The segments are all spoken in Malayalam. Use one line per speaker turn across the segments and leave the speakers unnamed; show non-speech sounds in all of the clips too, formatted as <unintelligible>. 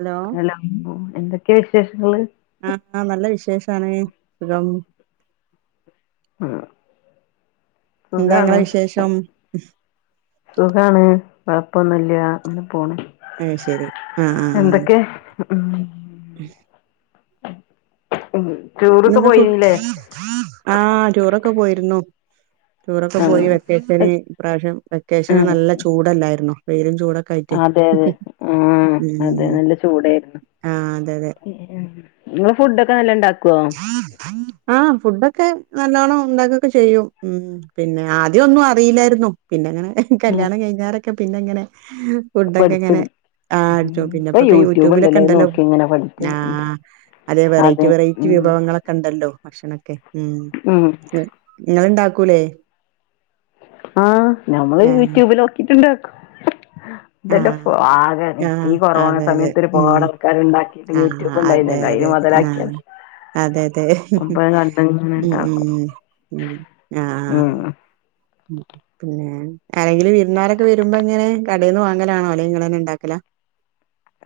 ഹലോ
ഹലോ എന്തൊക്കെയാ വിശേഷങ്ങള്
ആഹ് ആഹ് നല്ല വിശേഷാണ് സുഖം
ആഹ്
എന്താങ്ങളെ വിശേഷം
സുഖാണ് കൊഴപ്പൊന്നുല്ല അങ്ങനെ പോണ്
അയ്ശരി ആ ഹ്ആ ഹ്ആ
എന്തൊക്കെ <inaudible>
ഉം
ടൂറൊക്കെ പോയിനല്ലേ
ആ ടൂറൊക്കെ പോയിരുന്നു ടൂറൊക്കെ പോയി വെക്കേഷന്
ആഹ്
ഇപ്രാവശ്യം വെക്കേഷന്
ഉം
നല്ല ചൂട് ല്ലായിരുന്നോ വെയിലും ചൂടും
അതെ അതെ ആ അതെ
ഉം
നല്ല ചൂടായിരുന്നു
ആഹ് അതെ അതെ
നിങ്ങള് ഫുഡൊക്കെ നല്ലോണ്ടാക്കുവോ
ആ ഫുഡൊക്കെ നല്ലോണം ഉണ്ടാകൊക്കെ ചെയ്യും മ് പിന്നെ ആദ്യം ഒന്നും അറിയില്ലായിരുന്നു പിന്നെ അങ്ങനെ
ഉം
കല്യാണം കഴിഞ്ഞാരൊക്കെ പിന്നങ്ങനെ ഫുഡൊക്കെങ്ങനെ
പഠിച്ചെടു
ആ
ഉം
അടിച്ചോക്കും പിന്നെ
ഇപ്പൊ
ഇപ്പൊക്കെ
യൂട്യൂബ്
യൂട്യൂബിലൊക്കെ
അത്
ഉണ്ടല്ലോ
നോക്കി ഇങ്ങനെ പഠിക്ക
ആ അതെ വെറൈറ്റി വെറൈറ്റി വെറൈറ്റി വിഭവങ്ങളൊക്കെ ഉണ്ടല്ലോ ഭക്ഷണൊക്കെ മ്
ഉം
നിങ്ങളുണ്ടാക്കൂലേ
ആ ഞമ്മള്
ആഹ്
യൂട്യൂബിലോക്കിട്ട്ണ്ടാക്കും ഇതെല്ല
ആഹ്
ആക
ആഹ്
ഈ കൊറോണ
അതെ
സമയത്ത് ഒരുപാട് ആൾക്കാർ ഉണ്ടാക്കിട്ട് യൂ
ആ അതെ അതെ ആ അതെ അതെ
അപ്പൊ അത് കണ്ടിങ്ങനെ
ഉം
ഉണ്ടാക്കും
ഉം ആഹ്
ഉം
ആഹ് പിന്നെ ആരെങ്കിലും വിരുന്നുകാരൊക്കെ വരുമ്പോ ഇങ്ങനെ കടയിൽ നിന്ന് വാങ്ങലാണോ അല്ലേ നിങ്ങളെന്നെ ഉണ്ടാക്കലാ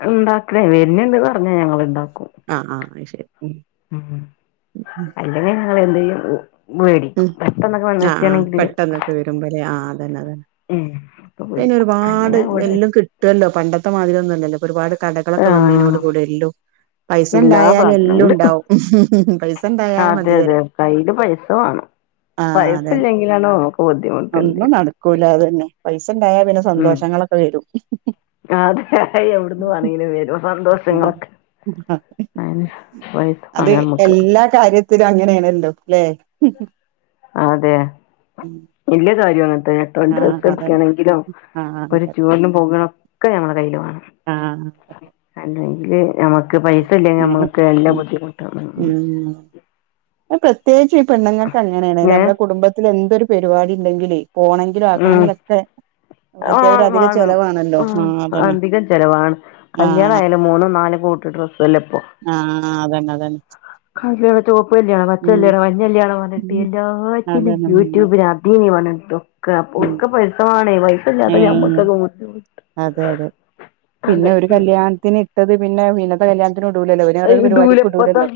ഉണ്ടാക്കലേ വരുന്നുണ്ട് പറഞ്ഞാ ഞങ്ങള് ഉണ്ടാക്കും
ആഹ് ആഹ് അയി ശരി ഉം
ഉം അല്ലെങ്കിൽ ഞങ്ങള് എന്തേലും ചെയ്യും
ഉം
മേടിക്കും പെട്ടെന്നൊക്കെ
ആഹ് ആഹ്
വന്നിട്ടാണെങ്കില്
പെട്ടെന്നൊക്കെ വരുമ്പോലേ ആഹ് അതന്നെ അതന്നെ
ഉം അപ്പൊ
പിന്നെ
മേടിക്കും
ഒരുപാട്
അല്ലെങ്കിൽ ഇവിടെ
എല്ലും കിട്ടുവല്ലോ പണ്ടത്തെ മാതിരിയൊന്നുമല്ലല്ലോ ഒരുപാട് കടകളൊക്കെ വന്നീനോട്
ആഹ്
കൂടെ എല്ലോ പൈസ
എല്ലാ സാധനവും
ഉണ്ടായാലെല്ലോം
ഉണ്ട്
ഉണ്ടാവും പൈസ ഉണ്ടായാല്
അതെ
മതിവറ
അതെ കയ്യില് പൈസ വാണം
അതന്നെ
പയസ്സില്ലെങ്കിലാണോ
ഒന്നും നടക്കൂല അതെന്നെ പൈസ ഉണ്ടായാൽ പിന്നെ
ഉം
സന്തോഷങ്ങളൊക്കെ വരും
അതെ എവിടുന്ന് വേണെങ്കിലും വരും സന്തോഷങ്ങളൊക്കെ
ആഹ്
അതിന് പൈസ വാണം നമ്മുക്ക്
കാര്യത്തിലങ്ങനെയാണല്ലോ അല്ലെ
അതെ
ഉം
ഇല്ല കാര്യം അങ്ങനത്തെ രണ്ട് ഡ്രസ്സ് എടുക്കുകയാണെങ്കിലും
ആഹ്
ഒരു
അതെ
ടൂറിനും പോകണ ഒക്കെ നമ്മെ കയ്യിൽ വേണം
ആഹ്
അല്ലെങ്കിൽ നമുക്ക് പൈസ ഇല്ലെങ്കിൽ
ഏഹ്
നമ്മുക്ക് എല്ലാ ബുദ്ധിമുട്ടും
ഉം പ്രത്യേകിച്ച ഈ പെണ്ണുങ്ങൾക്ക്ങ്ങനെയണെ
ഏ
നമ്മുടെ കുടുംബത്തിൽ എന്തൊരു പരിപാടി ഉണ്ടെങ്കിൽ പോണെങ്കിൽ എല ആക്കണക്കിയൊക്കെ
ആഹ് വാണ്
ആഹ് അതന്നെ
അധികം ചെലവാണ്
ആഹ്
കല്യാണയാലും
അതന്നെ
മൂന്നും നാല കൂട്ട് ഡ്രസ്സ്ല്ല ഇപ്പോ
ആഹ് അതന്നെ അതന്നെ
ക ചോപ്പ് കല്യാണം
ഉം
പച്ചല്യാണോ മഞ്ഞല്യാണോ
അതന്നെ
പറഞ്ഞിട്ട്
ഉം,
എല്ലാത്തിനും
അതന്നെ ഉം
യൂട്യൂബിലാ ഇ വട്ടൊക്കെ അപ്പൊ
ഉം
ഒക്കെ പെെസമാണേ പൈസ
ഏ
ഇല്ലാത്ത ഞമ്മക്ക്
അതെ അതെ പിന്നെ ഒരു കല്യാണത്തിന് ഇട്ടത് പിന്നെത്തെ കല്യാണ ത്തിന് ഇടുലാല്ലോ പിന്നെ വേറരു പരിപാടി
ഇടൂലപ്പത്തെ
ഇടുല്ലാല്ലോ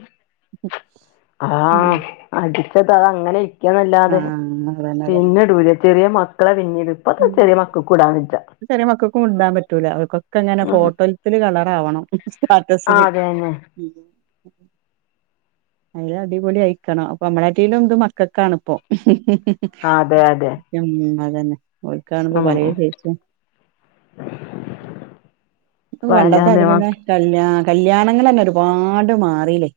ആഹ് അടിച്ചത് അത് അങ്ങനെ ഇയിക്കന്നല്ലാതെ
ആഹ് അതന്നെ അതന്നെ
പിന്നെ ഇടൂല ചെറിയ മ മക്കളെ പിന്നീട് ഇപ്പത്തെ
ഉം
ചെറിയ മക്കൾക്ക് ഇടാൻ വെജ്ജ
ചെറിയ മക്കൾക്കും മുണ്ടാൻ പറ്റൂല അവൾക്കൊക്കെ എങ്ങനെ
ഉം
ഫോട്ടോ കളറാവണം
ആഹ്
സ്റ്ററ്റസില്
അതന്നെ
അതിൽ അടിപൊളി അയിക്കണം അപ്പൊ നന്മളെക്കായിലും ഇത് മക്കൊക്കണപ്പോ
അതെ അതെ
ഉം അത തന്നെ ഓൽക്ക് കാണുമ്പോ
ഉം
പലും ഫിച്ചും പണ്ടത്ത
വല്ലാതെ
അതില്ന്നെ
മക്ക
കല് കല്യാണങ്ങന്നെ ഒരുപാട് മാറില്ലേ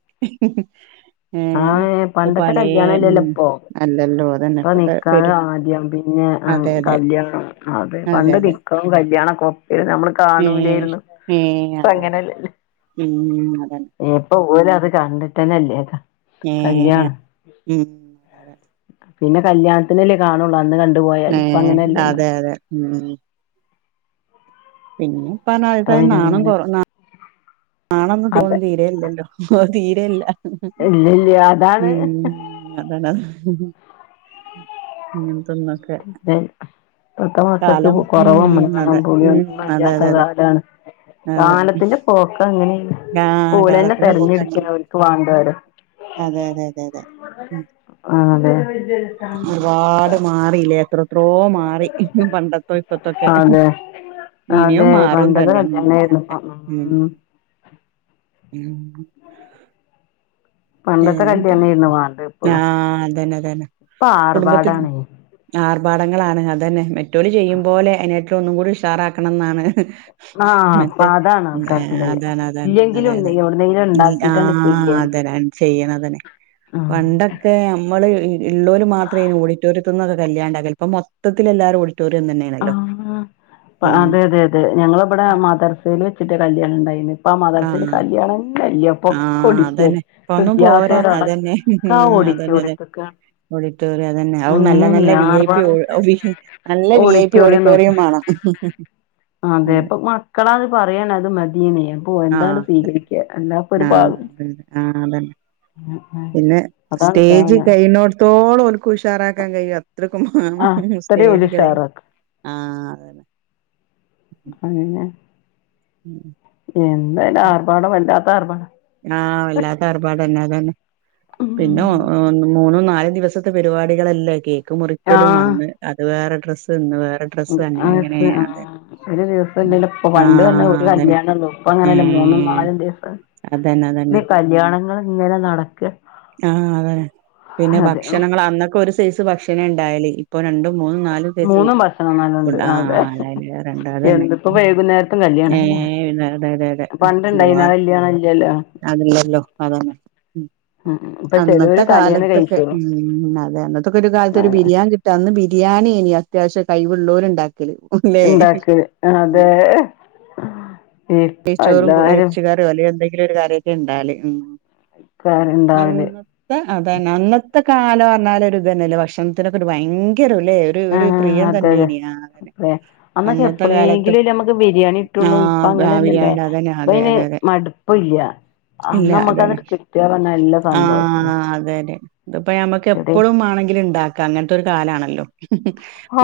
ഏഹ്
ആഹ്
ഇപ്പൊ
പണ്ടത്തെ
പലേ
കല്യാണല്ലേല്ലോ
ഉം
ഇപ്പൊ
അല്ലല്ലോ അതന്നെ
ഇപ്പൊ
ഇപ്പത്തെ പേര്
നിക്കാഹ് ആദ്യം പിന്നെ
അതെ അതെ
കല്യാണം അതെ പണ്ട് നി കല്യാണക്ക ഒപ്പ ആരുന്നു നമ്മള്
ഏഹ്
കാണൂലേര്ന്നു.
ഏഹ്
ഇപ്പ
അതെ അതെ ഉം അതന്നെ
ഇപ്പപ്പോ ഒര് അത് കണ്ടിട്ടന്നെല്ലേതോ
ഏഹ്
കല്യാണം
ഉം
പിന്നെ കല്യാണത്തിനല്ലേ കാണുള്ളൂ അന്ന് കണ്ട പോയൽ ഇപ്പ
ഏഹ്
അങ്ങനെയല്ലല്ലോ
അതെ അതെ ഉം പിന്നെ ഇപ്പ അതായ
പിന്നെ
നാണം
ഇങ്ങനെ
കോ നാണന്നും
അതെ
തോന്നും തീരയില്ലല്ലോ തീരയില്ല
ഇല്ല ഇല്ല അതാണ്
അതാണ് അതാണ് ഇങ്ങനത്തെ ഒന്നൊക്കെ
ഇപ്പത്ത മക്കക്ക് കൊറവും
ഉം അതെ ഉം
പുളിയൊന്നന്നും
അതെ
ഇല്ലാത്ത
അതെ അതെ
കാലാണ്
അതെ
കാലത്തിന്റെ പോക്കങ്ങനെണ്
ആഹ്
പോലെന്നെ
കാലത്തിന്റെ
തിരഞ്ഞെടുക്ക
പോക്കങ്ങനെ
ഓല്ക്ക് വാന്ഡിയോലെ
അതെ അതെ അതെ അതെ ഉം
ആഹ് അതെ
ഒരുപാട് മാറിയില്ലേ എത്രത്രോ മാറി പണ്ടത്തോ ഇപ്പത്തൊക്കെ
അതെ
ഇനിയും
അതെ
മാറും
പണ്ടത്തെ
തന്നെ
കല്യാണായിരുന്നു ഇപ്പം ഉം
ഉം
പണ്ടത്തെ
ഏഹ്
കല്യാണായിരുന്നു വാണ്ടത് ഇപ്പളും
ആഹ് അതന്നെ അതന്നെ
ഇപ്പൊ
കുടുംബത്തിൽ
ആർഭാടാണേ
ആർഭാടങ്ങളാണ് അതന്നെ മറ്റോല് ചെയ്യുമ്പോലെ അതിനെ ഒന്നും കൂടി ഉഷാറാക്കണം എന്നാണ്
ആഹ് അപ്പൊ
മറ്റേ
അതാണ് ആൾക്കാർക്കുള്ളത്
അതാണ് അതാണ്
ഇല്ലെങ്കിലും
അതെ
ഉണ്ട്
അതെ
എവിടുന്നെങ്കിലും ഉണ്ടാക്കിട്ടാണ്ട്
ആഹ്
ചെയ്യാന്
അത ചെയ്യണംതെ വ
ആഹ്
ഉണ്ടൊക്കെ നമ്മള്ള്ളവര് മാത്രനി ഓഡിറ്റോറിയത്തിൽന്നൊക്കെ കല്യാണ്ടാക്കില്ല ഇപ്പ മൊത്തത്തിൽ എല്ലാരുംഓ ന്നേണ്
ആഹ് അതെ അതെ അതെ ഞങ്ങള ഇവിടെ മദർസൽ വെച്ചിട്ട് കല്യാണം ഉണ്ടായി പ്പ മദാസിന്
ആഹ്
കല്യാണംന്നല്ല
ആഹ് അതന്നെ ഇപ്പ ഒന്നും പോരാ അതന്നെ
ഇല്ലാത്തോരടക്കം
ഉം അതന്നെ അതെ
ഓഡിറ്റോറിയത്ത്ക്കാണ്
ഓഡിറ്റോറിയ തന്നെ അഉം നല്ല
അങ്ങനെയാണ്
നല്ല വി ഐ പി
ആർഭാടം
നല്ല വി ഐ പി ഓഡിറ്റോറിയം മാണം
അതെ അപ്പൊ മക്കളാ അത് പറയാന അത് മതിയനേ അപ്പൊ എന്താണ്
ആഹ് അതെ
സ്വീകരിക്ക എന്നാപ്പൊ ഒരു
ആഹ്
പാഗം
അതന്നെ ആഹ് അതന്നെ പിന്നെ സ്റ്റേജ് കൈനോടത്തോളം ഒരുക്ക് ഉഷാറാക്കാൻ കഴിയാ അത്രക്കും മാണം
ആഹ് അത്രയും ഓല്
സ്റ്റേജുകള
ഉഷാറാക്ക
ആഹ് അതന്നെ
അതന്നേ
ഉം
എന്തായാലും ആർഭാടം വല്ലാത്ത ആർഭാടം
ആഹ് വല്ലാത്തറപാടന്നെ അതന്നെ പിന്നോ മൂന്നും നാലും ദിവസത്തെ പരിപാടികളല്ല ഒക്കെ മുറിക്കലും
ആഹ്
വന്ന് അത് വേറെ ഡ്രസ്സ് ഇന്ന് വേറെ ഡ്രസ്സ് അങ്ങനെ
ആഹ്
എങ്ങനെയ അതെ
ഒരു ദിവസം
ഉം
ഇല്ല ഇപ്പൊ പണ്ട് തന്നെ
ആഹ്
ഒരു
അതന്നെ
കല്യാണള്ളൂ ഇപ്പ അങ്ങനല്ല മൂന്നും
ഏഹ്
നാലും ദിവസം
അതന്നെ
ഇല്ല
അതന്നെ
കല്യാണങ്ങൾ ഇങ്ങനെ നടക്ക്
ആഹ് അതതെ പിന്നെ ഭക്ഷണങ്ങൾ അന്നൊക്കെ ഒരു സൈസ് ഭക്ഷണ ഉണ്ടായല്േ ഇപ്പൊ രണ്ടും മൂന്നും നാലും സൈസ്
മൂന്നും ഭക്ഷണം നല്ലോണ്ട്
ഫുഡ്
അതെ
ആഹ് ല രണ്ട അതന്നെ
എന്തിപ്പോ വൈകുന്നേരത്തും
ഏഹ്
കല്യാണല്ലേ
പിന്ന അട അതത പോവാ
പണ്ടുണ്ടായിന്ന ആ കല്യാണം ഇല്ലല്ലോ
അതല്ലല്ലോ അതാണ് ഉം
ഉം ഇപ്പൊ ചെലോര്
അന്നത്തെ
തലേന്ന്
കാലത്തൊക്കെ
കഴിച്ചോളും
ഉം അതെ അന്നത്തൊക്കെ ഒരു കാലത്ത് ഒരു ബിരിയാണി ന്ന് ബിരിയാണിയെനി അത്യാവശ്യം കഴിവുള്ളവരു ഉണ്ടാക്കല്േ ല്ലേ
ഇണ്ടാക്ക് അതെ ഇപ്പ
നെയ്ച്ചോറും
എല്ലാരും
എറച്ചി കറി പല എന്തെങ്കിലും ഒരു കാര്യൊക്കെ ഇണ്ടല് ഉം
ഇണ്ടാവല്
അതന്നേ അന്നത്തെ കാലം പറഞ്ഞാല ഒരുപ നല്ല ഭക്ഷണത്തിനൊക്കെ ഒരു ഭയങ്കര ഉലയ
ആഹ് അതെ അതെ അ അന്നൊക്കെ
അന്നത്തെ കാലത്ത്
എപ്പോഴെങ്കിലും നമ്മുക്ക് ബിരിയാണി
ആ
ുള്ളൂ ഇപ്പ
ആ
അങ്ങനെല്ലല്ലോ
ബിരിയാണിടെ അതന്നെ
ഇപ്പ
അതെ
അയ്ന്
അതെ അതെ
മടുപ്പല്ല അന്ന് നമ്മുക്കത്ടുക്ക
ആഹ് അതെതെ ഇതിപ്പോ മ്മക്ക്
എവിടെ
എപ്പോഴും വേണെങ്കിലും ഉണ്ടാക്ക അങ്ങനത്തെ ഒരു കാലാണല്ലോ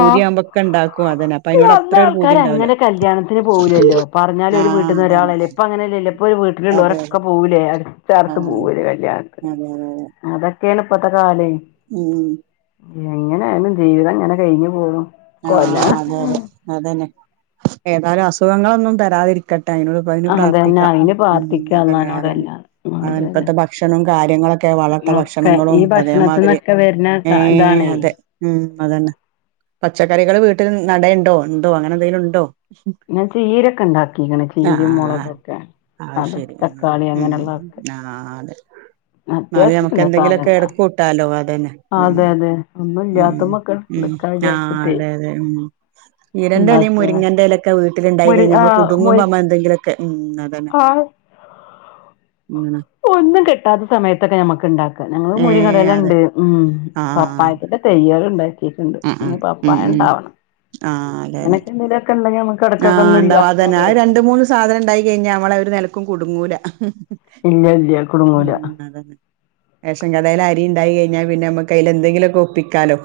ആഹ്
ഇണ്ടാക്കും അതന്നെ അപ്പൊ
പിന്നെ
അതിനോട്
അന്ന്
അത്രൊ ഒരു പൂതി
ആൾക്കാര്
ഉണ്ടാവലോ
അങ്ങനെ കല്യാണത്തിന് പോവൂലല്ലോ പറഞ്ഞാലും ഒരു വീട്ടിൽ നിന്ന് ഒരാളല്ലേ ഇപ്പം അങ്ങനെയല്ലല്ല ഇപ്പൊ ഒരു
അതെ
വീട്ടിലുള്ളള്ളവരൊക്കെ
അതെ
പോവുലേ അടുത്ത അടുത്ത് പോകൂലേ കല്യാണം
അതെയതെ
അതൊക്കെയാണ് ഇപ്പത്തെ കാലേയ്
ഉം
എങ്ങനെയാലും ജീവിതംങ്ങനെ കഴിഞ്ഞു പോണു
ആഹ്
കൊല
അതെ അതെ അതന്നെ ഏതായാലും അസുഖങ്ങളൊന്നും തരാതിരിക്കട്ടെ അതിനോ പ്പ അതിന്
അതന്നെ
പ്രാർത്ഥിക്കാം
അയിന്
ഉമ്
പ്രാർത്ഥിക്ക
അതനെ
അള്ളാനോട്
അതന്നെ
അല്ലാതെ
അന്നെ
അതെതെ
ഇപ്പത്തെ ഭക്ഷണം കാര്യങ്ങളൊക്കെ വളട്ട ഭക്ഷണം
ഒക്കെ
ഭക്ഷണങ്ങളും
ഈ
അതേമാതിരി
ഭക്ഷണത്തിന്നൊക്കെ വരുന്ന
ഏഹ്
ഇതാണേ
അതെ ഉം അതന്നെ പച്ചക്കറികൾ വീട്ടിൽ നടയേണ്ടോ ഉണ്ടോ അങ്ങനെ എന്തെങ്കിലും ഉണ്ടോ
ൻ ചീരൊക്കെ ണ്ടാക്കിക്കണ് ചീരയും
ആഹ്
മുളകുക്കെ
അത്
അത
ശരി ആഹ്
തക്കാളി
ഉം
അങ്ങനെയള്ള
ആഹ് അതെ നാള ഞമക്ക്
അത്യാവശ്യത്തിനുള്ള സാധന
എന്തെങ്കിലോക്കെ എടക്കൂട്ടാലോ അതന്നെ
അതെ
ഉമ്
അതെ ഒന്നും
ഉം
ഇല്ലാത്തുമ്മൊക്കെ
ഉം
എടുക്കാ
ആഹ്
വിചാരിച്ചിട്ടേ
അതെ അതെ ഉമ് ചീരന്റെലിം
ഉണ്ടാക്കിയതാ
മുരിങ്ങന്റെലൊക്കെ വീട്ടിലുണ്ടായി
മുരി
കഴിഞ്ഞ
ആ
നമ്മള് കുടുങ്ങുമ്പോനമ്മ എന്തെങ്കിലൊക്കെ ഉം അതന്നെ
ആഹ്
ഉം
ഒന്നും കെട്ടാത്ത സമയത്തൊക്കെ ഞമ്മക്ക് ഇണ്ടാക്കാം ഞങ്ങള്ൾ
ഏഹ്
മുരിങ്ങടല
അതെ
ണ്ട് ഉമ്
ആഹ്
കപ്പായിട്ടട്ട് തെയ്യല് ണ്ടാക്കിട്ട്ണ്ട്
ഉം ഉം
പിന്നെ
ഉം
പപ്പായ
ഉം
ണ്ടാവണം
ആഹ് അതെ അതെ
അങ്ങനെയൊക്കെ എന്തെങ്കിലുക്കെ ഉണ്ടെങ്കിൽ നമുക്ക് എടക്കൊക്കെ
ആഹ്
ഒന്നും ഇല്ലാത്തപ്പോ
ണ്ടാവാതന്നെ
അങ്ങട്
അത് രണ്ട
വെക്കും
മൂന്ന് സാധനം ഇണ്ടായി കഴിഞ്ഞ നമ്മള ഒര് നെലക്കും കുടുങ്ങൂല
ഇല്ല ഇല്ല കുടുങ്ങൂല
അതങ്ങ് റേഷൻ കടയിലെ അരി ഉണ്ടായി കഴഞ്ഞാ പിന്നെ അമുക്ക് അതില് എന്തെങ്കിലൊക്കെ ഒപ്പിക്കാലോ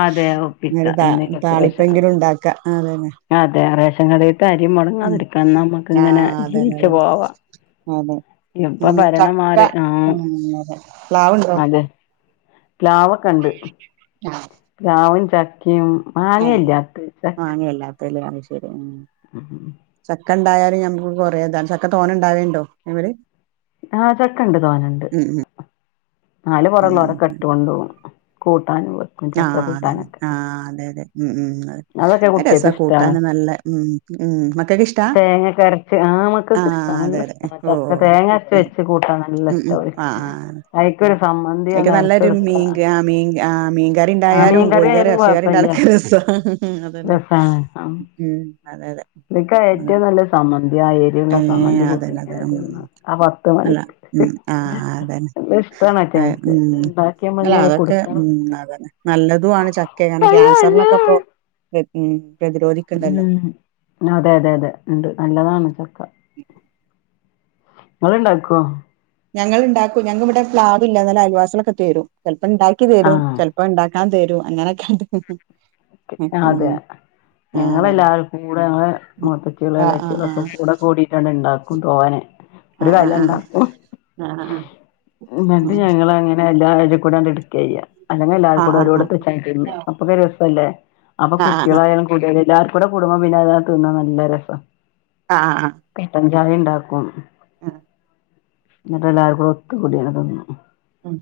അതെ ഒപ്പിക്ക
അ ത
എന്തെങ്കിലൊക്കെ റേഷൻ
താളിപ്പെങ്കിലും
ഉണ്ട്.
ണ്ടാക്ക അതന്നെ
അതെ റേഷൻ കടയിതെ അരി
ഉം
മുടങ്ങാതിരിക്കന്നമ്മക്ക് ഇങ്ങനെ
ആഹ് അതന്നെ
ജീവിച്ചു
അതന്നെ
പോവാ
അതെ
ഇപ്പൊ
ഉം
ഭരണം
ചക്ക
മാറി ആഹ്
ഉം അതെ പ്ലാവുണ്ടോ
അതെ പ്ലാവൊക്കെണ്ട്
അഹ്
പ്ലാവും ചക്കിം
ഏഹ് മങ്ങേയല്ലാതലെ അത് ശെരി ആഹ്
ഉം ഉം ഉം
ചക്ക ണ്ടായാലും ഞമ്മക്ക് കൊറേതാ ചക്ക തോനെണ്ടാവേണ്ടോ അയ്മെല്
ആഹ് ചക്കണ്ട് തോനെണ്ട്
ഉം
നാല്
ഉം
പൊറള്ളോരൊക്കെ ഇട്ട് കൊണ്ടോകും കൂട്ടാന് വെക്
ആഹ് അതന്നെ ആഹ് അതെ അതെ ഉം ഉം
അതൊക്കെ
അത് രസ
കുട്ട്യേക്ക് ഇഷ്ടാണ്
കൂട്ടാനും നല്ല ഉം ഉം മക്കക്ക് ഇഷ്ട
തേങ്ങക്കെ അരച്ച് ആ മക്കൾക്ക് ഇഷ്ടാ
ആഹ്
നല്ല
അതെ അതെ
ഇഷ്ടാ ചക്ക
ഓഹ്
തേങ്ങ അരച്ച് വെച്ച് കൂട്ടാൻ നല്ല
ഉം
ഇഷ്ടാ
ഉം
ഓൽക്ക്
ആഹ്
അയ്ക്കൊരു
അയ്ക്ക്
സമ്മന്തിയാണ്ട്
നല്ലൊരു
അരച്ചൊടുത്താ
മീൻക ആഹ് മീൻകആഹ്
ആ
മീൻകാറിണ്ടായാലും
മീൻകറി
കോഴിക്കറി
ആയാലും കൊഴപ്പല്ല
എർച്ചിക്കാർണ്ടായാലൊക്കെ രസ അതന്നെ ഉമ് അതെ അതെ
ഇതിക് ഏറ്റവും നല്ല സമ്മന്തിയാ ഏര്
ഏഹ് അതനെ അത ഉം
ആ പത്ത്
അല്ല
മണിക്ക്
ഉം ആഹ് അതന്നെ
നല്ല ഇഷ്ടാണ്
അ
അയ്റ്റങ്ങക്ക്
ഉം
ഇണ്ടാക്കിയാമ്മ
അല്ല
ഇങ്ങനെ
അതൊക്കെ
കൊടുക്കണം
ഉം അതന്നെ നല്ലതുണ് ചാ കിയാണ് ക്യാൻസറിനൊക്കെപ്പൊ ഉം പ്രതിരോധിക്ക്ണ്ടല്ലോ.
ഉം അതെ അതെ അതെ ഉണ്ട് നല്ലതാണ് ചക്ക
ഉം
ഇങ്ങള് ഇണ്ടാക്കോ
ഞങ്ങൾ ഇണ്ടാക്കും ഞങ്ക്ക് ഇവടെ പ്ലാവ് ഇല്ല നാല് അലിവാസളൊക്കെ തരും ചിലപ്പപ്പോ ഇണ്ടാക്കി തരും
ആഹ്
ചെ ഇപ്പൊ ഉണ്ടാക്കാൻ തരൂ അങ്ങനൊക്കെണ്ട്
അതെ ഞങ്ങളെല്ലാരും കൂടെ ഞങ്ങെ മുത്തച്ചിഅള്
ആ ആ ആ
ഇളച്ചിഅളൊക്കെ കൂടെ കൂടി ട്ടട് ഇണ്ടാകും തോനെ
അഹ് അഹ് അഹ് ആഹാ
ഇന്നട്ട് ഞങ്ങളങ്ങനെ എല്ലാരുംകൂടെണ്ട് ടുക്കയ്യ അല്ലെങ്കി എല്ലാരും
ആ
കൂടെ
ആ ആ
ഓരോട്തേച്ചാണ്ട് തിന്നും അപ്പക്കെ രസല്ലേ അപ്പൊ
ആ
കുട്ടികളായാലും കൂടിയാല് എല്ലാർക്കൂടെ കുടുംബ പിന്നെ അതങ്ങ് തീന്നാന് നല്ല രസ
അഹ് അഹ് ആഹ്
കട്ടൻചായ ഇണ്ടാക്കും
ആഹ്
ന്നട്ട് എല്ലാരും ഒത്തുകൂടിയാണ്ട് തിന്നും
ഉം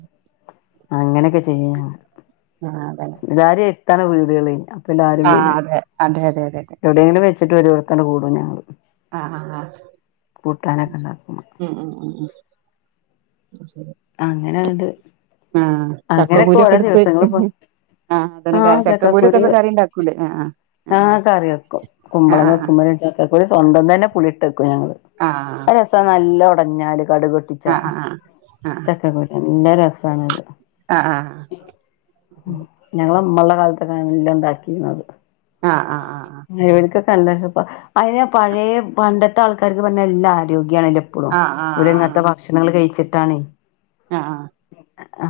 അങ്ങനെയൊക്കെ ചെയ്യാ
ആ അതെ
എല്ലാരി എട്ത്താണ് വീടുകള് അപ്പ എല്ലാരും
ആ
വരും
അതെ അതെ അതെ അതെ അതെ
എവ്ടെങ്കിലും വെച്ചിട്ട് ഒരോട്താണ്ട് കൂടും ഞങ്ങള്
ആ ആ ആ
കൂട്ടാനോക്കെ ഇണ്ടാക്കും
ഉം ഉം ഉം ഉം
അങ്ങനെണ്ട്
ആ
അങ്ങനെയൊക്കെ
ചക്കകുരു
ഓരോ
ഒക്കെ ഇട്ത്ത് വെ
ദിവസങ്ങള് പോ
<unintelligible> ആ അതന്നെ
ആഹ്
ചക്ക കുരോക്കെ
ചക്കക്കുരു
ഒന്ന് കറി ഇണ്ടാക്കൂലേ ആ ആ
ആഹ് കറി വെക്കും
ആ
കുമ്പളങ്ങ വെക്കുമ്പയെ ചക്കകുരു സ്വന്തം തന്നെ പുളിട്ട് വെക്കും ഞങ്ങള്
ആ
രസ നല്ല ഒടഞ്ഞാല് കടുക്
ആ ആ ആ
ചക്ക കുരു നല്ല രസാണത്
ആ ആ
ഞങ്ങള ഇമ്മള്ള കാൽത്തൊക്കെ എല്ലം ഇണ്ടാക്കീനി <unintelligible> <unintelligible>
ആ ആ ആ ആ
<unintelligible> പയേ പയെ പണ്ടത്തെ ആൾക്കാര്ക്ക് പർഞ്ഞാ നല്ല ആരോഗ്യണല്ലോ പ്പളും
ആ ആ
ഓല്
ആ
ഇങ്ങൻത്തെ ഭക്ഷണങ്ങള് കഴിച്ചിട്ടാണ്
ആ ആ
ആ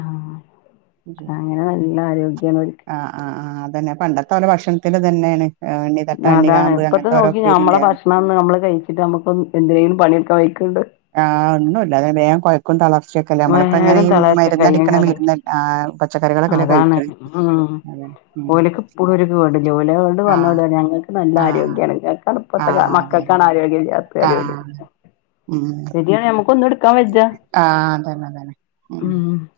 അങ്ങനെ നല്ല ആരോഗ്യാണ് ഓൽക്ക്
ആ ആ അതന്നെ പണ്ടത്തെ ഓലെ ഭക്ഷൺത്തിന്റെ തന്നെണ് ഇണ്ണി തട്ട ഇണ്ണി
അതാണ്
കാമ്പ്
ഇപ്പത്തെ
അങ്ങൻത്തെ ഓരോ
നോക്കി
ഉപ്പേരിന്റെ
<unintelligible> നമ്മള് കഴിച്ചിട്ട് നമുക്കൊന്ന് എന്തെലും പണി ഇട്ക്കാൻ വയ്ക്ക്ണ്ടോ
ആ ഒന്നുല്ല അങ്ങനെ വേം കൊയ് ക്കും തളർച്ചയൊക്കെല്ലേ നമ്മളിപ്പ എങ്ങനെ
വേഗം
ഈ
തളർച്ച കയ്യും
മര്ന്നടിക്ക്ണ
കാലും
മര്ന്ന് ആ പച്ചക്കറികളൊക്കല്ലേ
അതാണ്
കഴിക്ക്ണ്
ഉം
അതെ
ഓല്ക്ക് ഇപ്പളും ഒരു <unintelligible> ഇങ്ങട്ട് വന്ന ഓല്
ആഹ്
പറിം ഞങ്ങൾക്ക് നല്ല
ആഹ്
ആരോഗ്യാണ് <unintelligible> ഇപ്പത്തെ
ആഹ് അതന്നെ
മക്കൾക്കാണ് ആരോഗ്യം ഇല്ലാത്തെ പറിം ഓല്
ആഹ്
ശരിയാണ് നമുക്ക് ഒന്നും ഇട്ക്കാം വജ
ആ അതന്നെ അതന്നെ
ഉം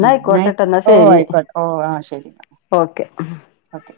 ന്നാ
ഉം ന്ന അയ്
ആയിക്കോട്ടെട്ടോ ന്നാ
ഓ
ശരി
അയിക്കോട്ടെ ഓ ആ ശരി ന്നാ
ഓക്കെ
ഓക്കെ